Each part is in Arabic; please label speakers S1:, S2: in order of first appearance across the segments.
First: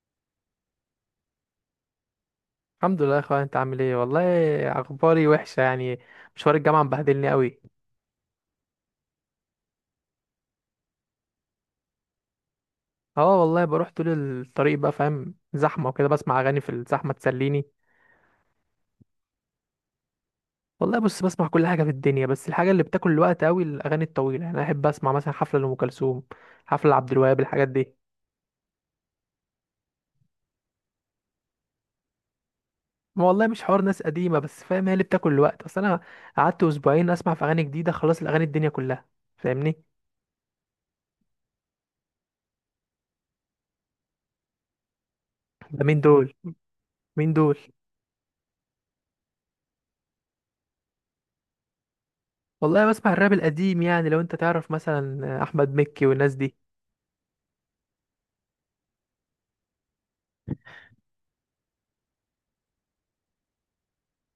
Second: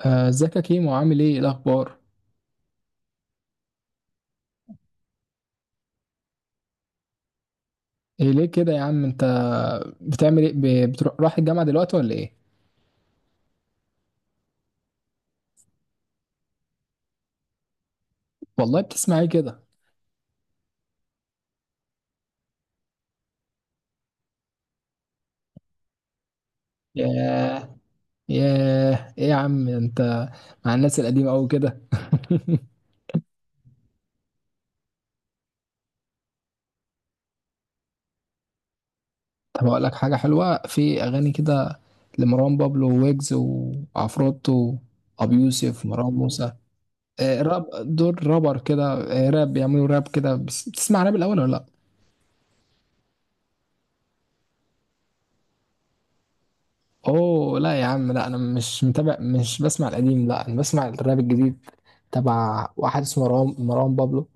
S1: آه، ازيك يا كيمو؟ عامل ايه؟ إيه الاخبار؟
S2: الحمد لله يا اخويا، انت عامل ايه والله. اخباري وحشه يعني، مشوار الجامعه مبهدلني قوي.
S1: إيه ليه كده يا عم انت؟ بتعمل ايه؟ بتروح رايح الجامعه دلوقتي ولا ايه؟
S2: اه والله بروح طول الطريق بقى، فاهم؟ زحمه وكده، بسمع اغاني في الزحمه تسليني.
S1: والله بتسمع ايه كده؟
S2: والله بص، بسمع كل حاجه في الدنيا، بس الحاجه اللي بتاكل الوقت قوي الاغاني الطويله. يعني انا احب اسمع مثلا حفله لام كلثوم، حفله لعبد الوهاب، الحاجات
S1: ياه.
S2: دي.
S1: ياه، ايه يا عم انت؟ مع الناس القديمه قوي كده؟
S2: ما والله مش حوار ناس قديمه، بس فاهم هي اللي بتاكل الوقت. اصل انا قعدت اسبوعين اسمع في اغاني جديده خلاص، الاغاني الدنيا كلها،
S1: طب اقول
S2: فاهمني؟
S1: لك حاجه حلوه في اغاني كده، لمروان بابلو ويجز وعفروتو، ابو
S2: ده
S1: يوسف،
S2: مين
S1: مروان
S2: دول؟
S1: موسى.
S2: مين
S1: آه،
S2: دول؟
S1: راب. دول رابر كده. آه، راب، بيعملوا راب كده. بتسمع راب الاول ولا لا؟
S2: والله بسمع الراب القديم يعني، لو انت تعرف مثلا احمد مكي والناس دي.
S1: اوه لا يا عم، لا، انا مش متابع، مش بسمع القديم، لا انا بسمع الراب الجديد، تبع واحد اسمه مروان مروان بابلو،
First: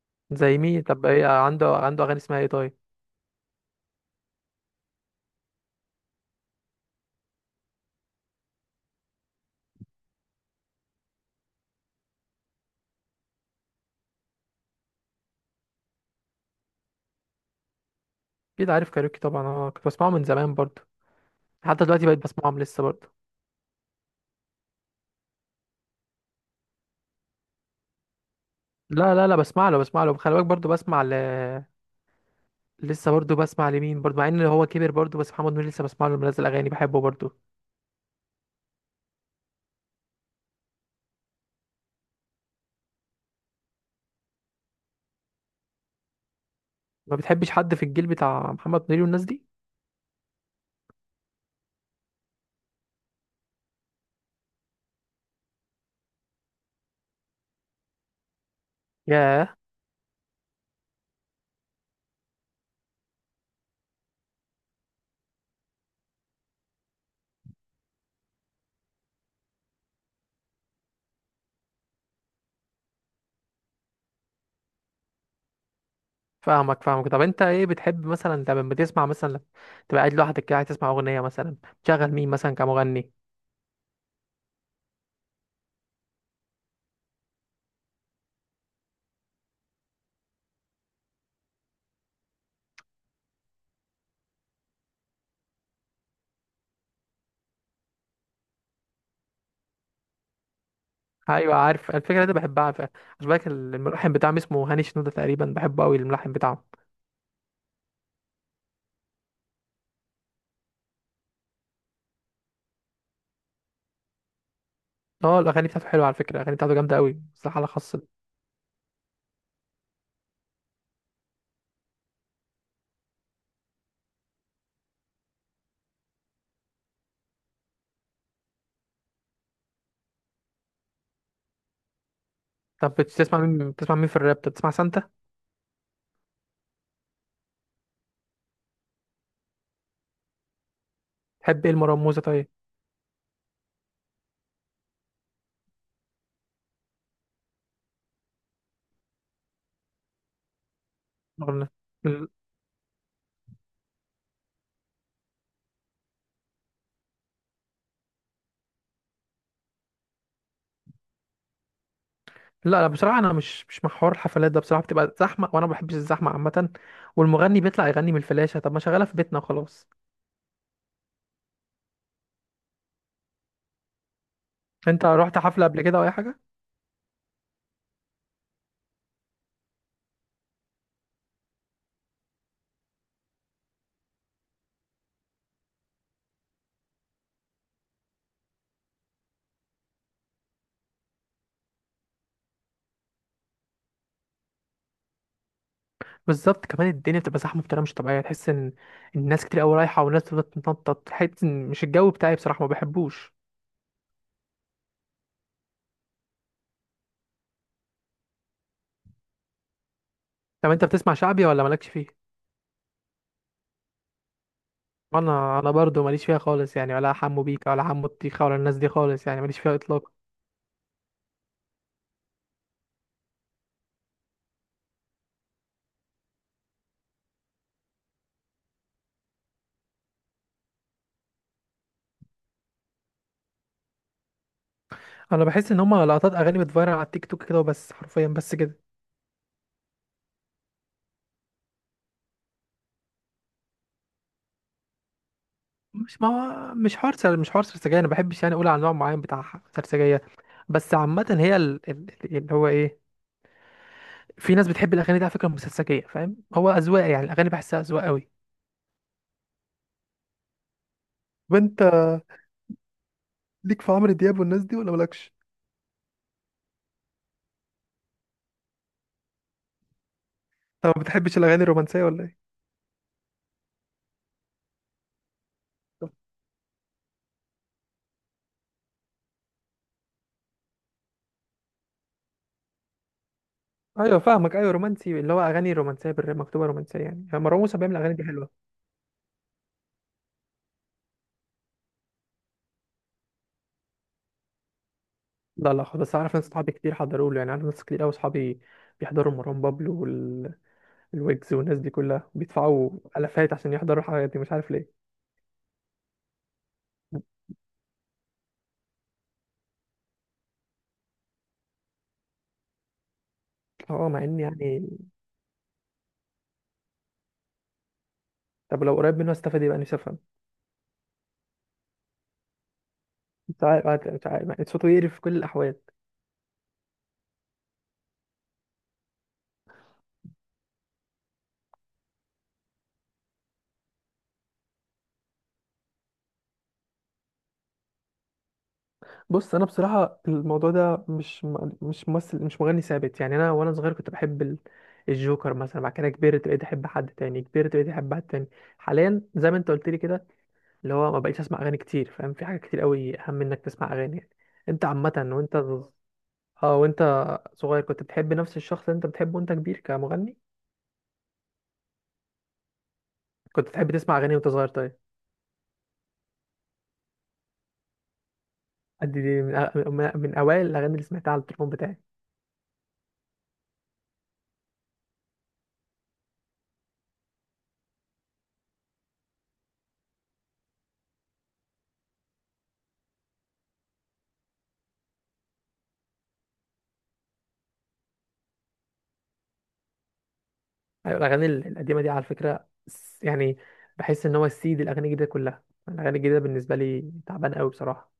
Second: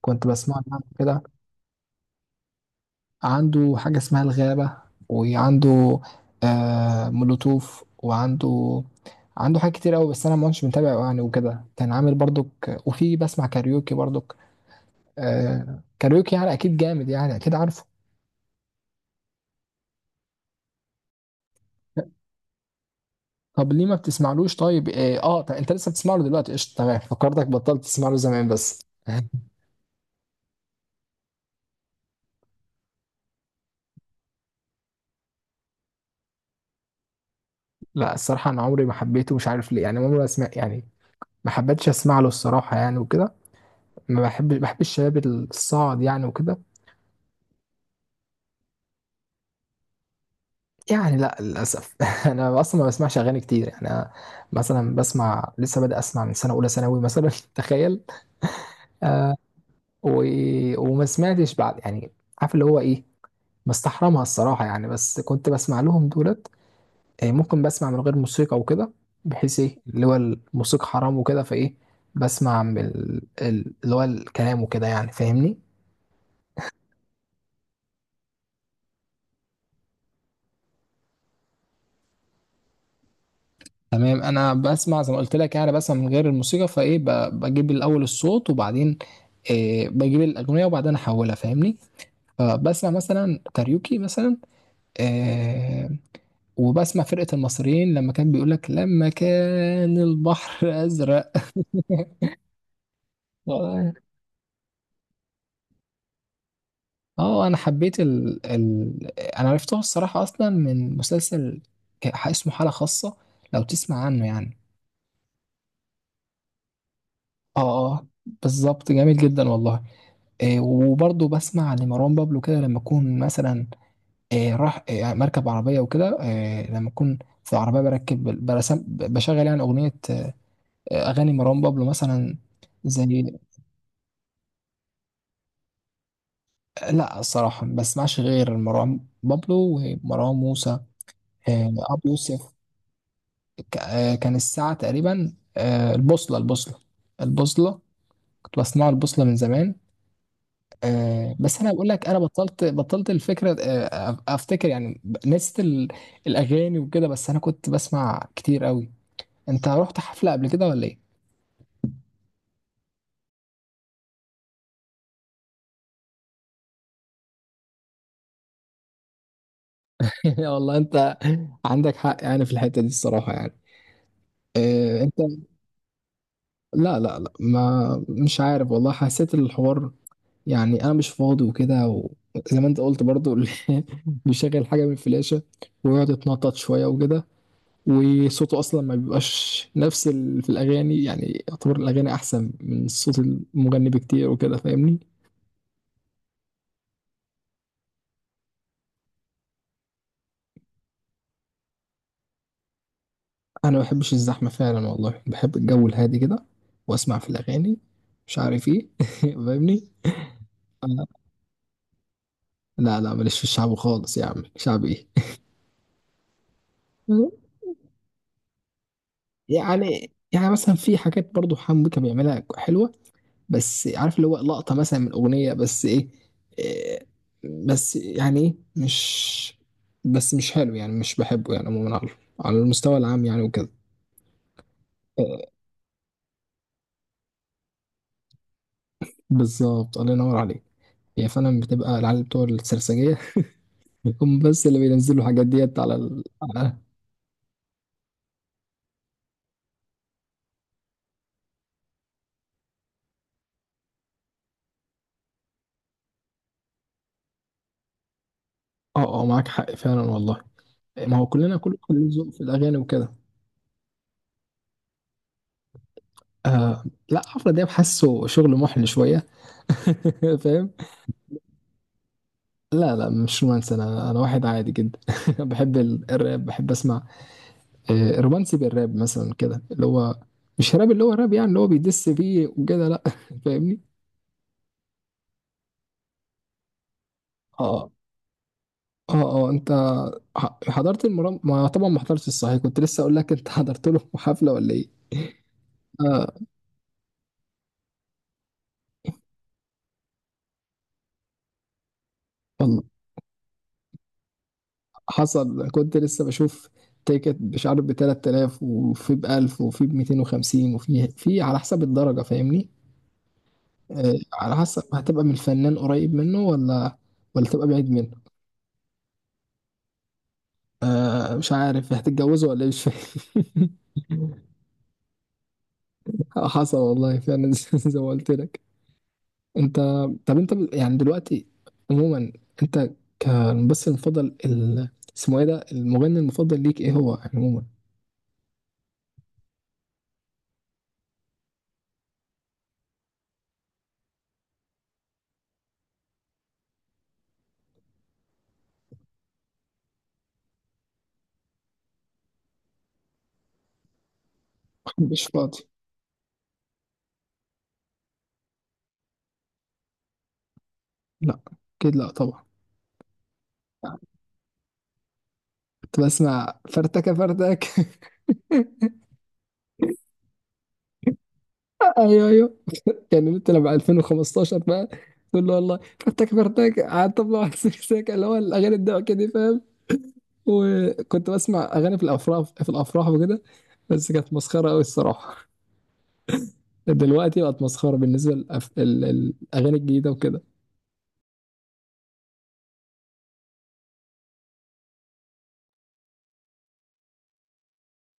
S1: كنت بسمع
S2: زي
S1: عنه
S2: مين طب؟
S1: كده.
S2: ايه عنده؟ عنده اغاني اسمها ايه طيب؟
S1: عنده حاجة اسمها الغابة، وعنده آه مولوتوف، وعنده، عنده حاجات كتير قوي، بس انا ما كنتش متابعه يعني وكده، كان عامل برضك، وفي بسمع كاريوكي برضك. آه كاريوكي، يعني اكيد جامد، يعني اكيد عارفه.
S2: اكيد عارف كاريوكي طبعا، انا كنت بسمعه من زمان برضو، حتى دلوقتي بقيت بسمعهم لسه برضو.
S1: طب ليه ما بتسمعلوش؟ طيب طب انت لسه بتسمع له دلوقتي؟ قشطه، تمام، فكرتك بطلت تسمع له زمان بس.
S2: لا، بسمع له، بسمع له، خلي بالك، برضو بسمع ل... لسه برضو بسمع لمين برضو، مع ان هو كبر برضو، بس محمد منير لسه بسمع له، منزل اغاني بحبه برضو.
S1: لا الصراحة أنا عمري ما حبيته، مش عارف ليه يعني، عمري ما أسمع يعني، ما حبيتش أسمع له الصراحة يعني وكده. ما بحب بحب الشباب الصاعد يعني وكده.
S2: ما بتحبش حد في الجيل بتاع محمد منير والناس دي؟
S1: يعني لا للأسف. أنا أصلا ما بسمعش أغاني كتير يعني، أنا مثلا بسمع، لسه بادئ أسمع من سنة أولى ثانوي مثلا. تخيل. آه.
S2: ياه.
S1: و... وما سمعتش بعد يعني، عارف اللي هو إيه، مستحرمها الصراحة يعني، بس كنت بسمع لهم دولت. آه، ممكن بسمع من غير موسيقى وكده، بحيث ايه اللي هو الموسيقى حرام وكده فايه، بسمع من اللي هو الكلام وكده يعني، فاهمني؟
S2: فاهمك، فاهمك. طب انت ايه بتحب مثلا؟ انت لما بتسمع مثلا، لما تبقى قاعد لوحدك كده عايز تسمع اغنيه مثلا، تشغل مين مثلا كمغني؟
S1: تمام، انا بسمع زي ما قلت لك يعني، بسمع من غير الموسيقى فايه، بجيب الاول الصوت وبعدين إيه، بجيب الاغنيه وبعدين احولها، فاهمني؟ فبسمع مثلا كاريوكي مثلا، إيه، وبسمع فرقه المصريين، لما كان بيقول لك لما كان البحر ازرق.
S2: ايوه، عارف الفكره دي بحبها. عارف عشان بالك، الملحن بتاعهم اسمه هاني شنودة تقريبا، بحبه قوي الملحن بتاعه.
S1: اه انا حبيت انا عرفته الصراحه اصلا من مسلسل اسمه حاله خاصه، لو تسمع عنه يعني.
S2: اه الاغاني بتاعته حلوه على فكره، الاغاني بتاعته جامده قوي، بس
S1: اه.
S2: حاله خاصه.
S1: اه، بالظبط، جميل جدا والله. إيه، وبرضه بسمع لمروان بابلو كده لما اكون مثلا إيه، راح إيه، مركب عربيه وكده، إيه لما اكون في عربيه بركب، برسم بشغل يعني اغنيه، آه، اغاني مروان بابلو مثلا.
S2: طب
S1: زي،
S2: بتسمع مين؟ بتسمع مين في الراب؟ طب بتسمع سانتا؟
S1: لا الصراحه ما بسمعش غير مروان بابلو ومروان موسى.
S2: تحب ايه
S1: إيه، ابو
S2: المرموزه طيب؟
S1: يوسف. آه، كان الساعة تقريبا آه، البوصلة، البوصلة، البوصلة، كنت بصنع البوصلة من زمان. آه، بس
S2: أغنية.
S1: أنا بقول لك، أنا
S2: ال-.
S1: بطلت، الفكرة آه، أفتكر يعني، نسيت الأغاني وكده، بس أنا كنت بسمع كتير قوي. أنت رحت حفلة قبل كده ولا إيه؟
S2: لا، بصراحه انا مش مع حوار الحفلات ده، بصراحه بتبقى زحمه، وانا ما بحبش الزحمه عامه. والمغني بيطلع يغني من الفلاشه، طب ما شغاله في بيتنا وخلاص.
S1: يا والله أنت، عندك حق يعني في الحتة دي الصراحة يعني. آه،
S2: انت
S1: أنت،
S2: رحت حفله قبل كده او اي حاجه؟
S1: لا لا لا، ما، مش عارف والله، حسيت الحوار يعني انا مش فاضي وكده، وزي ما انت قلت برضو. بيشغل حاجه من الفلاشه، ويقعد يتنطط شويه وكده، وصوته اصلا ما بيبقاش نفس ال... في الاغاني، يعني يعتبر الاغاني احسن من صوت المغني بكتير وكده، فاهمني؟
S2: بالظبط. كمان الدنيا بتبقى زحمه بطريقه مش طبيعيه، تحس ان الناس كتير قوي رايحه، والناس بتفضل تتنطط، تحس ان مش الجو بتاعي بصراحه، ما بحبوش.
S1: انا ما بحبش الزحمه فعلا والله، بحب الجو الهادي كده، واسمع في الاغاني، مش عارف ايه. فاهمني؟
S2: طب انت
S1: أنا...
S2: بتسمع شعبي ولا مالكش فيه؟
S1: لا لا، ماليش في الشعب خالص يا عم، شعب ايه؟
S2: انا، انا برضو ماليش فيها خالص يعني، ولا حمو بيكا، ولا حمو الطيخه، ولا الناس دي خالص، يعني ماليش فيها اطلاقا.
S1: يعني، يعني مثلا في حاجات برضو حمو بيكا بيعملها حلوه، بس عارف اللي هو، لقطة مثلا من أغنية، بس إيه، إيه، بس يعني إيه، مش، بس مش حلو يعني، مش بحبه يعني عموما، على على المستوى العام يعني وكده.
S2: انا
S1: إيه،
S2: بحس ان هما لقطات اغاني بتفيرل على التيك توك كده وبس، حرفيا بس كده.
S1: بالظبط، الله ينور عليك. هي فعلا بتبقى العيال بتوع السرسجية. هم بس اللي بينزلوا الحاجات ديت على
S2: مش،
S1: ال...
S2: ما
S1: على...
S2: هو مش حوار سر، مش حوار سرسجيه، انا ما بحبش يعني اقول على نوع معين بتاع ح- سرسجيه. بس عامه هي ال- ال- اللي هو ايه، في ناس بتحب الاغاني دي على فكره مسلسجيه، فاهم؟ هو اذواق يعني، الاغاني بحسها اذواق قوي.
S1: اه اه، معاك حق فعلا والله، ما هو كلنا،
S2: وانت
S1: كل ذوق في الأغاني وكده.
S2: ليك في عمرو دياب والناس دي ولا مالكش؟
S1: آه لا، عفرة دياب حاسه شغل محل شوية. فاهم؟
S2: طب ما بتحبش الاغاني الرومانسيه ولا ايه؟
S1: لا لا، مش رومانسي، انا واحد عادي جدا. بحب
S2: طب.
S1: الراب، بحب اسمع آه، رومانسي بالراب مثلا كده، اللي هو مش راب، اللي هو راب يعني اللي هو بيدس فيه وكده، لا. فاهمني؟
S2: ايوه فاهمك، ايوه رومانسي اللي هو اغاني رومانسيه بالر- مكتوبه رومانسيه يعني. يعني مروان موسى
S1: اه
S2: بيعمل اغاني دي حلوه.
S1: اه. اه انت، حضرت المرام، ما طبعا ما حضرتش الصحيح، كنت لسه اقول لك انت. حضرت له حفله ولا ايه؟
S2: لا، خ- بس
S1: اه
S2: اعرف ناس صحابي كتير حضروا له، يعني عارف ناس كتير قوي صحابي بيحضروا مروان بابلو والويجز والناس دي كلها،
S1: والله،
S2: بيدفعوا الافات عشان يحضروا الحاجات دي، مش عارف ليه.
S1: حصل كنت لسه بشوف تيكت، مش عارف ب 3000، وفي ب 1000، وفي ب 250، وفي، في على حسب الدرجه، فاهمني؟
S2: اه
S1: آه،
S2: مع ان
S1: على حسب
S2: يعني،
S1: هتبقى من الفنان قريب منه، ولا ولا تبقى بعيد منه.
S2: طب لو قريب منه استفاد، يبقى نفسي افهم.
S1: آه مش عارف، هتتجوزه ولا إيه؟ مش
S2: مش
S1: فاهم.
S2: عارف، مش عارف، صوته يقرف في كل الاحوال.
S1: حصل والله فعلا. زي ما قلت لك. انت، طب انت يعني دلوقتي، عموما، انت، كالممثل المفضل ال... اسمه ايه ده، المغني المفضل ليك ايه هو يعني عموما؟
S2: بص انا بصراحه الموضوع ده مش م- مش ممثل مش مغني ثابت يعني، انا وانا صغير كنت بحب ال- الجوكر مثلا، بعد كده كبرت بقيت احب حد تاني، كبرت بقيت احب حد تاني. حاليا زي ما انت قلت لي كده، اللي هو ما بقيتش اسمع اغاني كتير، فاهم؟ في حاجه كتير قوي اهم انك تسمع اغاني يعني. انت عامه،
S1: مش
S2: وانت،
S1: فاضي.
S2: اه، وانت صغير كنت بتحب نفس الشخص اللي انت بتحبه وانت كبير كمغني؟
S1: لا، اكيد لا طبعا.
S2: كنت بتحب تسمع اغاني وانت صغير طيب؟
S1: كنت بسمع فرتكه فرتك.
S2: دي، دي من أ- من اوائل الاغاني اللي سمعتها على التليفون بتاعي.
S1: ايوه ايوه، كان انت لما 2015 بقى، تقول له والله فرتك فرتك، قعدت طبلة واحد سكسك. اللي هو الاغاني الضحك دي، فاهم؟ وكنت بسمع اغاني في الافراح، وكده، بس كانت مسخره قوي الصراحه. دلوقتي بقت مسخره بالنسبه للأف... الاغاني الجديده وكده.
S2: أيوة، الاغاني ال- القديمه دي على فكره س- يعني بحس ان هو السيد، الاغاني الجديده كلها، الاغاني الجديده بالنسبه لي تعبان قوي بصراحه.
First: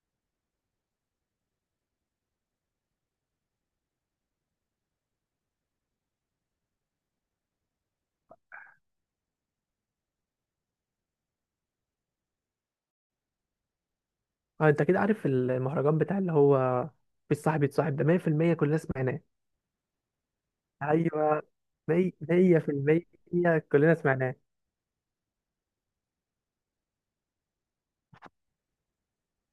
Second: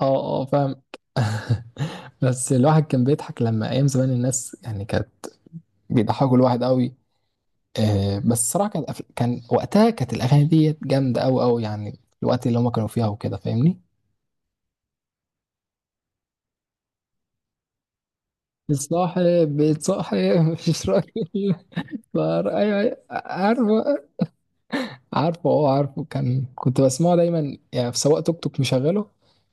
S1: اه اه فاهم. بس الواحد كان بيضحك لما ايام زمان، الناس يعني كانت بيضحكوا الواحد قوي. آه بس الصراحه كانت أف... كان وقتها كانت الاغاني دي جامده قوي قوي يعني، الوقت اللي هما كانوا فيها وكده، فاهمني؟
S2: اه انت كده عارف المهرجان بتاع اللي هو مفيش صاحب يتصاحب ده؟ 100% كلنا سمعناه.
S1: بتصاحب. مش
S2: ايوه،
S1: راجل. فار- ايوه، أيوة،
S2: 100% كلنا
S1: عارفه،
S2: سمعناه.
S1: عارفه اه، عارفه، كان كنت بسمعه دايما يعني، في سواق توك توك مشغله،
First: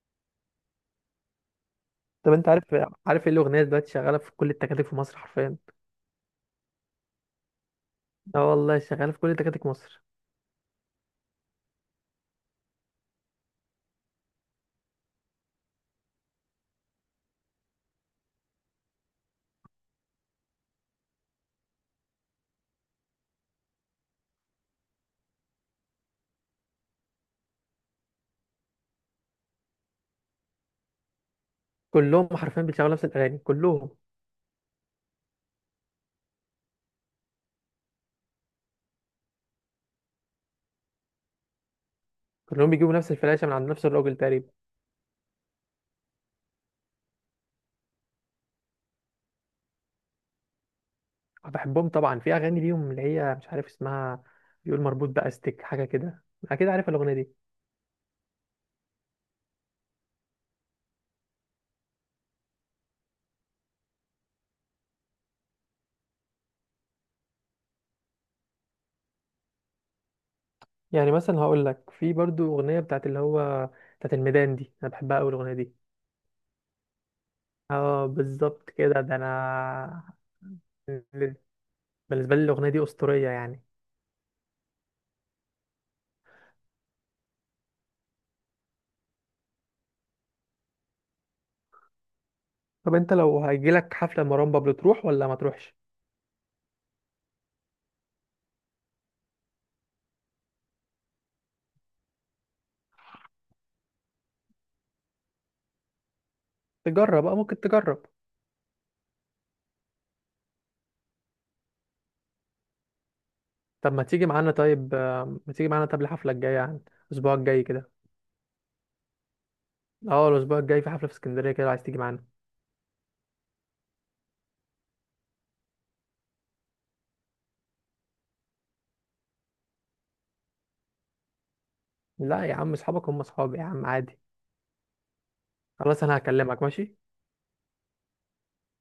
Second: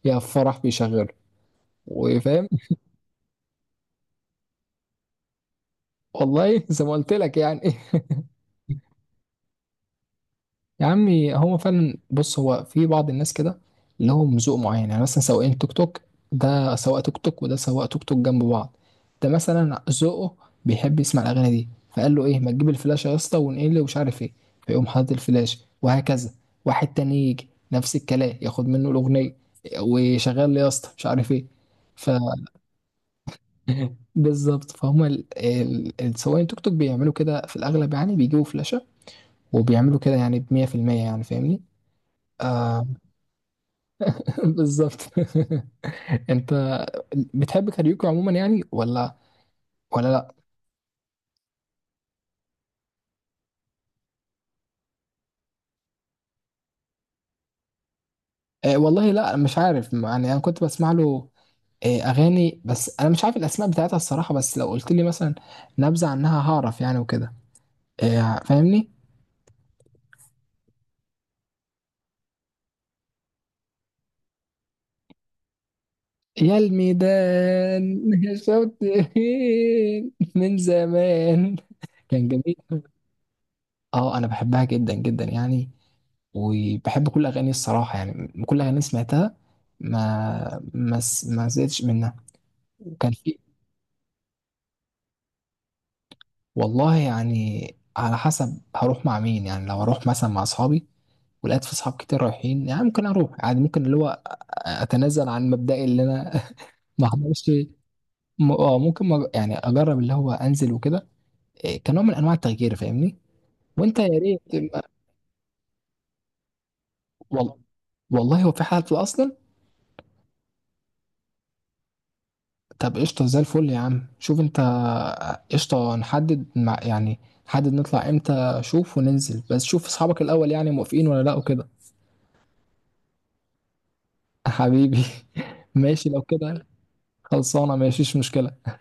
S1: يا في فرح بيشغله،
S2: طب
S1: وفاهم.
S2: انت عارف، عارف ايه الاغنيه دلوقتي شغاله في كل التكاتك في مصر حرفيا؟
S1: والله. زي ما قلت لك يعني.
S2: اه والله شغاله في كل تكاتك مصر.
S1: يا عمي، هو فعلا بص، هو في بعض الناس كده لهم ذوق معين يعني، مثلا سواقين توك توك، ده سواق توك توك وده سواق توك توك جنب بعض، ده مثلا ذوقه بيحب يسمع الاغاني دي، فقال له ايه، ما تجيب الفلاش يا اسطى ونقل ومش عارف ايه، فيقوم حاطط الفلاش وهكذا. واحد تاني يجي نفس الكلام ياخد منه الاغنيه، وشغال لي يا اسطى مش عارف ايه. ف
S2: كلهم حرفيا بيشغلوا نفس الاغاني كلهم،
S1: بالظبط، فهم السواقين توك توك بيعملوا كده في الاغلب يعني، بيجيبوا فلاشه وبيعملوا كده يعني، ب 100%، يعني فاهمني؟
S2: كلهم
S1: آه.
S2: بيجيبوا نفس الفلاشه من عند نفس الراجل تقريبا.
S1: بالظبط. انت بتحب كاريوكي عموما يعني، ولا ولا لا؟
S2: آه، بحبهم طبعا، في اغاني ليهم اللي هي مش عارف اسمها، بيقول مربوط باستك حاجه كده، اكيد عارف الاغنيه دي.
S1: اه والله لا، مش عارف يعني، انا كنت بسمع له اه اغاني، بس انا مش عارف الاسماء بتاعتها الصراحه، بس لو قلت لي مثلا نبذه عنها هعرف يعني وكده، اه فاهمني؟
S2: يعني مثلا هقول لك، في برضو اغنيه بتاعت اللي هو بتاعت الميدان دي، انا بحبها قوي الاغنيه دي.
S1: يا الميدان
S2: اه بالظبط
S1: شوت،
S2: كده، ده انا
S1: من زمان، كان
S2: بالنسبه لي
S1: جميل.
S2: الاغنيه دي اسطوريه يعني.
S1: اه انا بحبها جدا جدا يعني، وبحب كل اغاني الصراحه يعني، كل اغاني سمعتها ما ما ما زهقتش منها،
S2: طب
S1: وكان
S2: انت
S1: في.
S2: لو هيجيلك حفله مروان بابلو تروح ولا ما تروحش؟
S1: والله يعني، على حسب هروح مع مين يعني، لو هروح مثلا مع اصحابي ولقيت في اصحاب كتير رايحين، يعني ممكن اروح، يعني ممكن اللي هو اتنازل عن مبدئي اللي انا. ما
S2: تجرب، اه
S1: احضرش؟
S2: ممكن تجرب.
S1: اه ممكن، يعني اجرب اللي هو انزل وكده، إيه، كنوع من انواع التغيير، فاهمني؟
S2: طب
S1: وانت
S2: ما
S1: يا
S2: تيجي
S1: ريت
S2: معانا طيب؟ آه، ما تيجي معانا طب الحفله الجايه يعني، الاسبوع
S1: وال-
S2: الجاي كده.
S1: والله هو في حالة اصلا.
S2: اه الاسبوع الجاي في حفله في اسكندريه كده، لو عايز تيجي معانا.
S1: طب قشطة، زي الفل يا عم، شوف انت، قشطة نحدد مع يعني، نحدد نطلع امتى، شوف وننزل، بس شوف اصحابك الاول يعني موافقين ولا لا وكده.
S2: لا يا عم، اصحابك هم اصحابي يا عم، عادي.
S1: حبيبي.
S2: خلاص
S1: ماشي
S2: انا
S1: لو
S2: هكلمك،
S1: كده.
S2: ماشي.
S1: خلصانة، ماشيش مشكلة.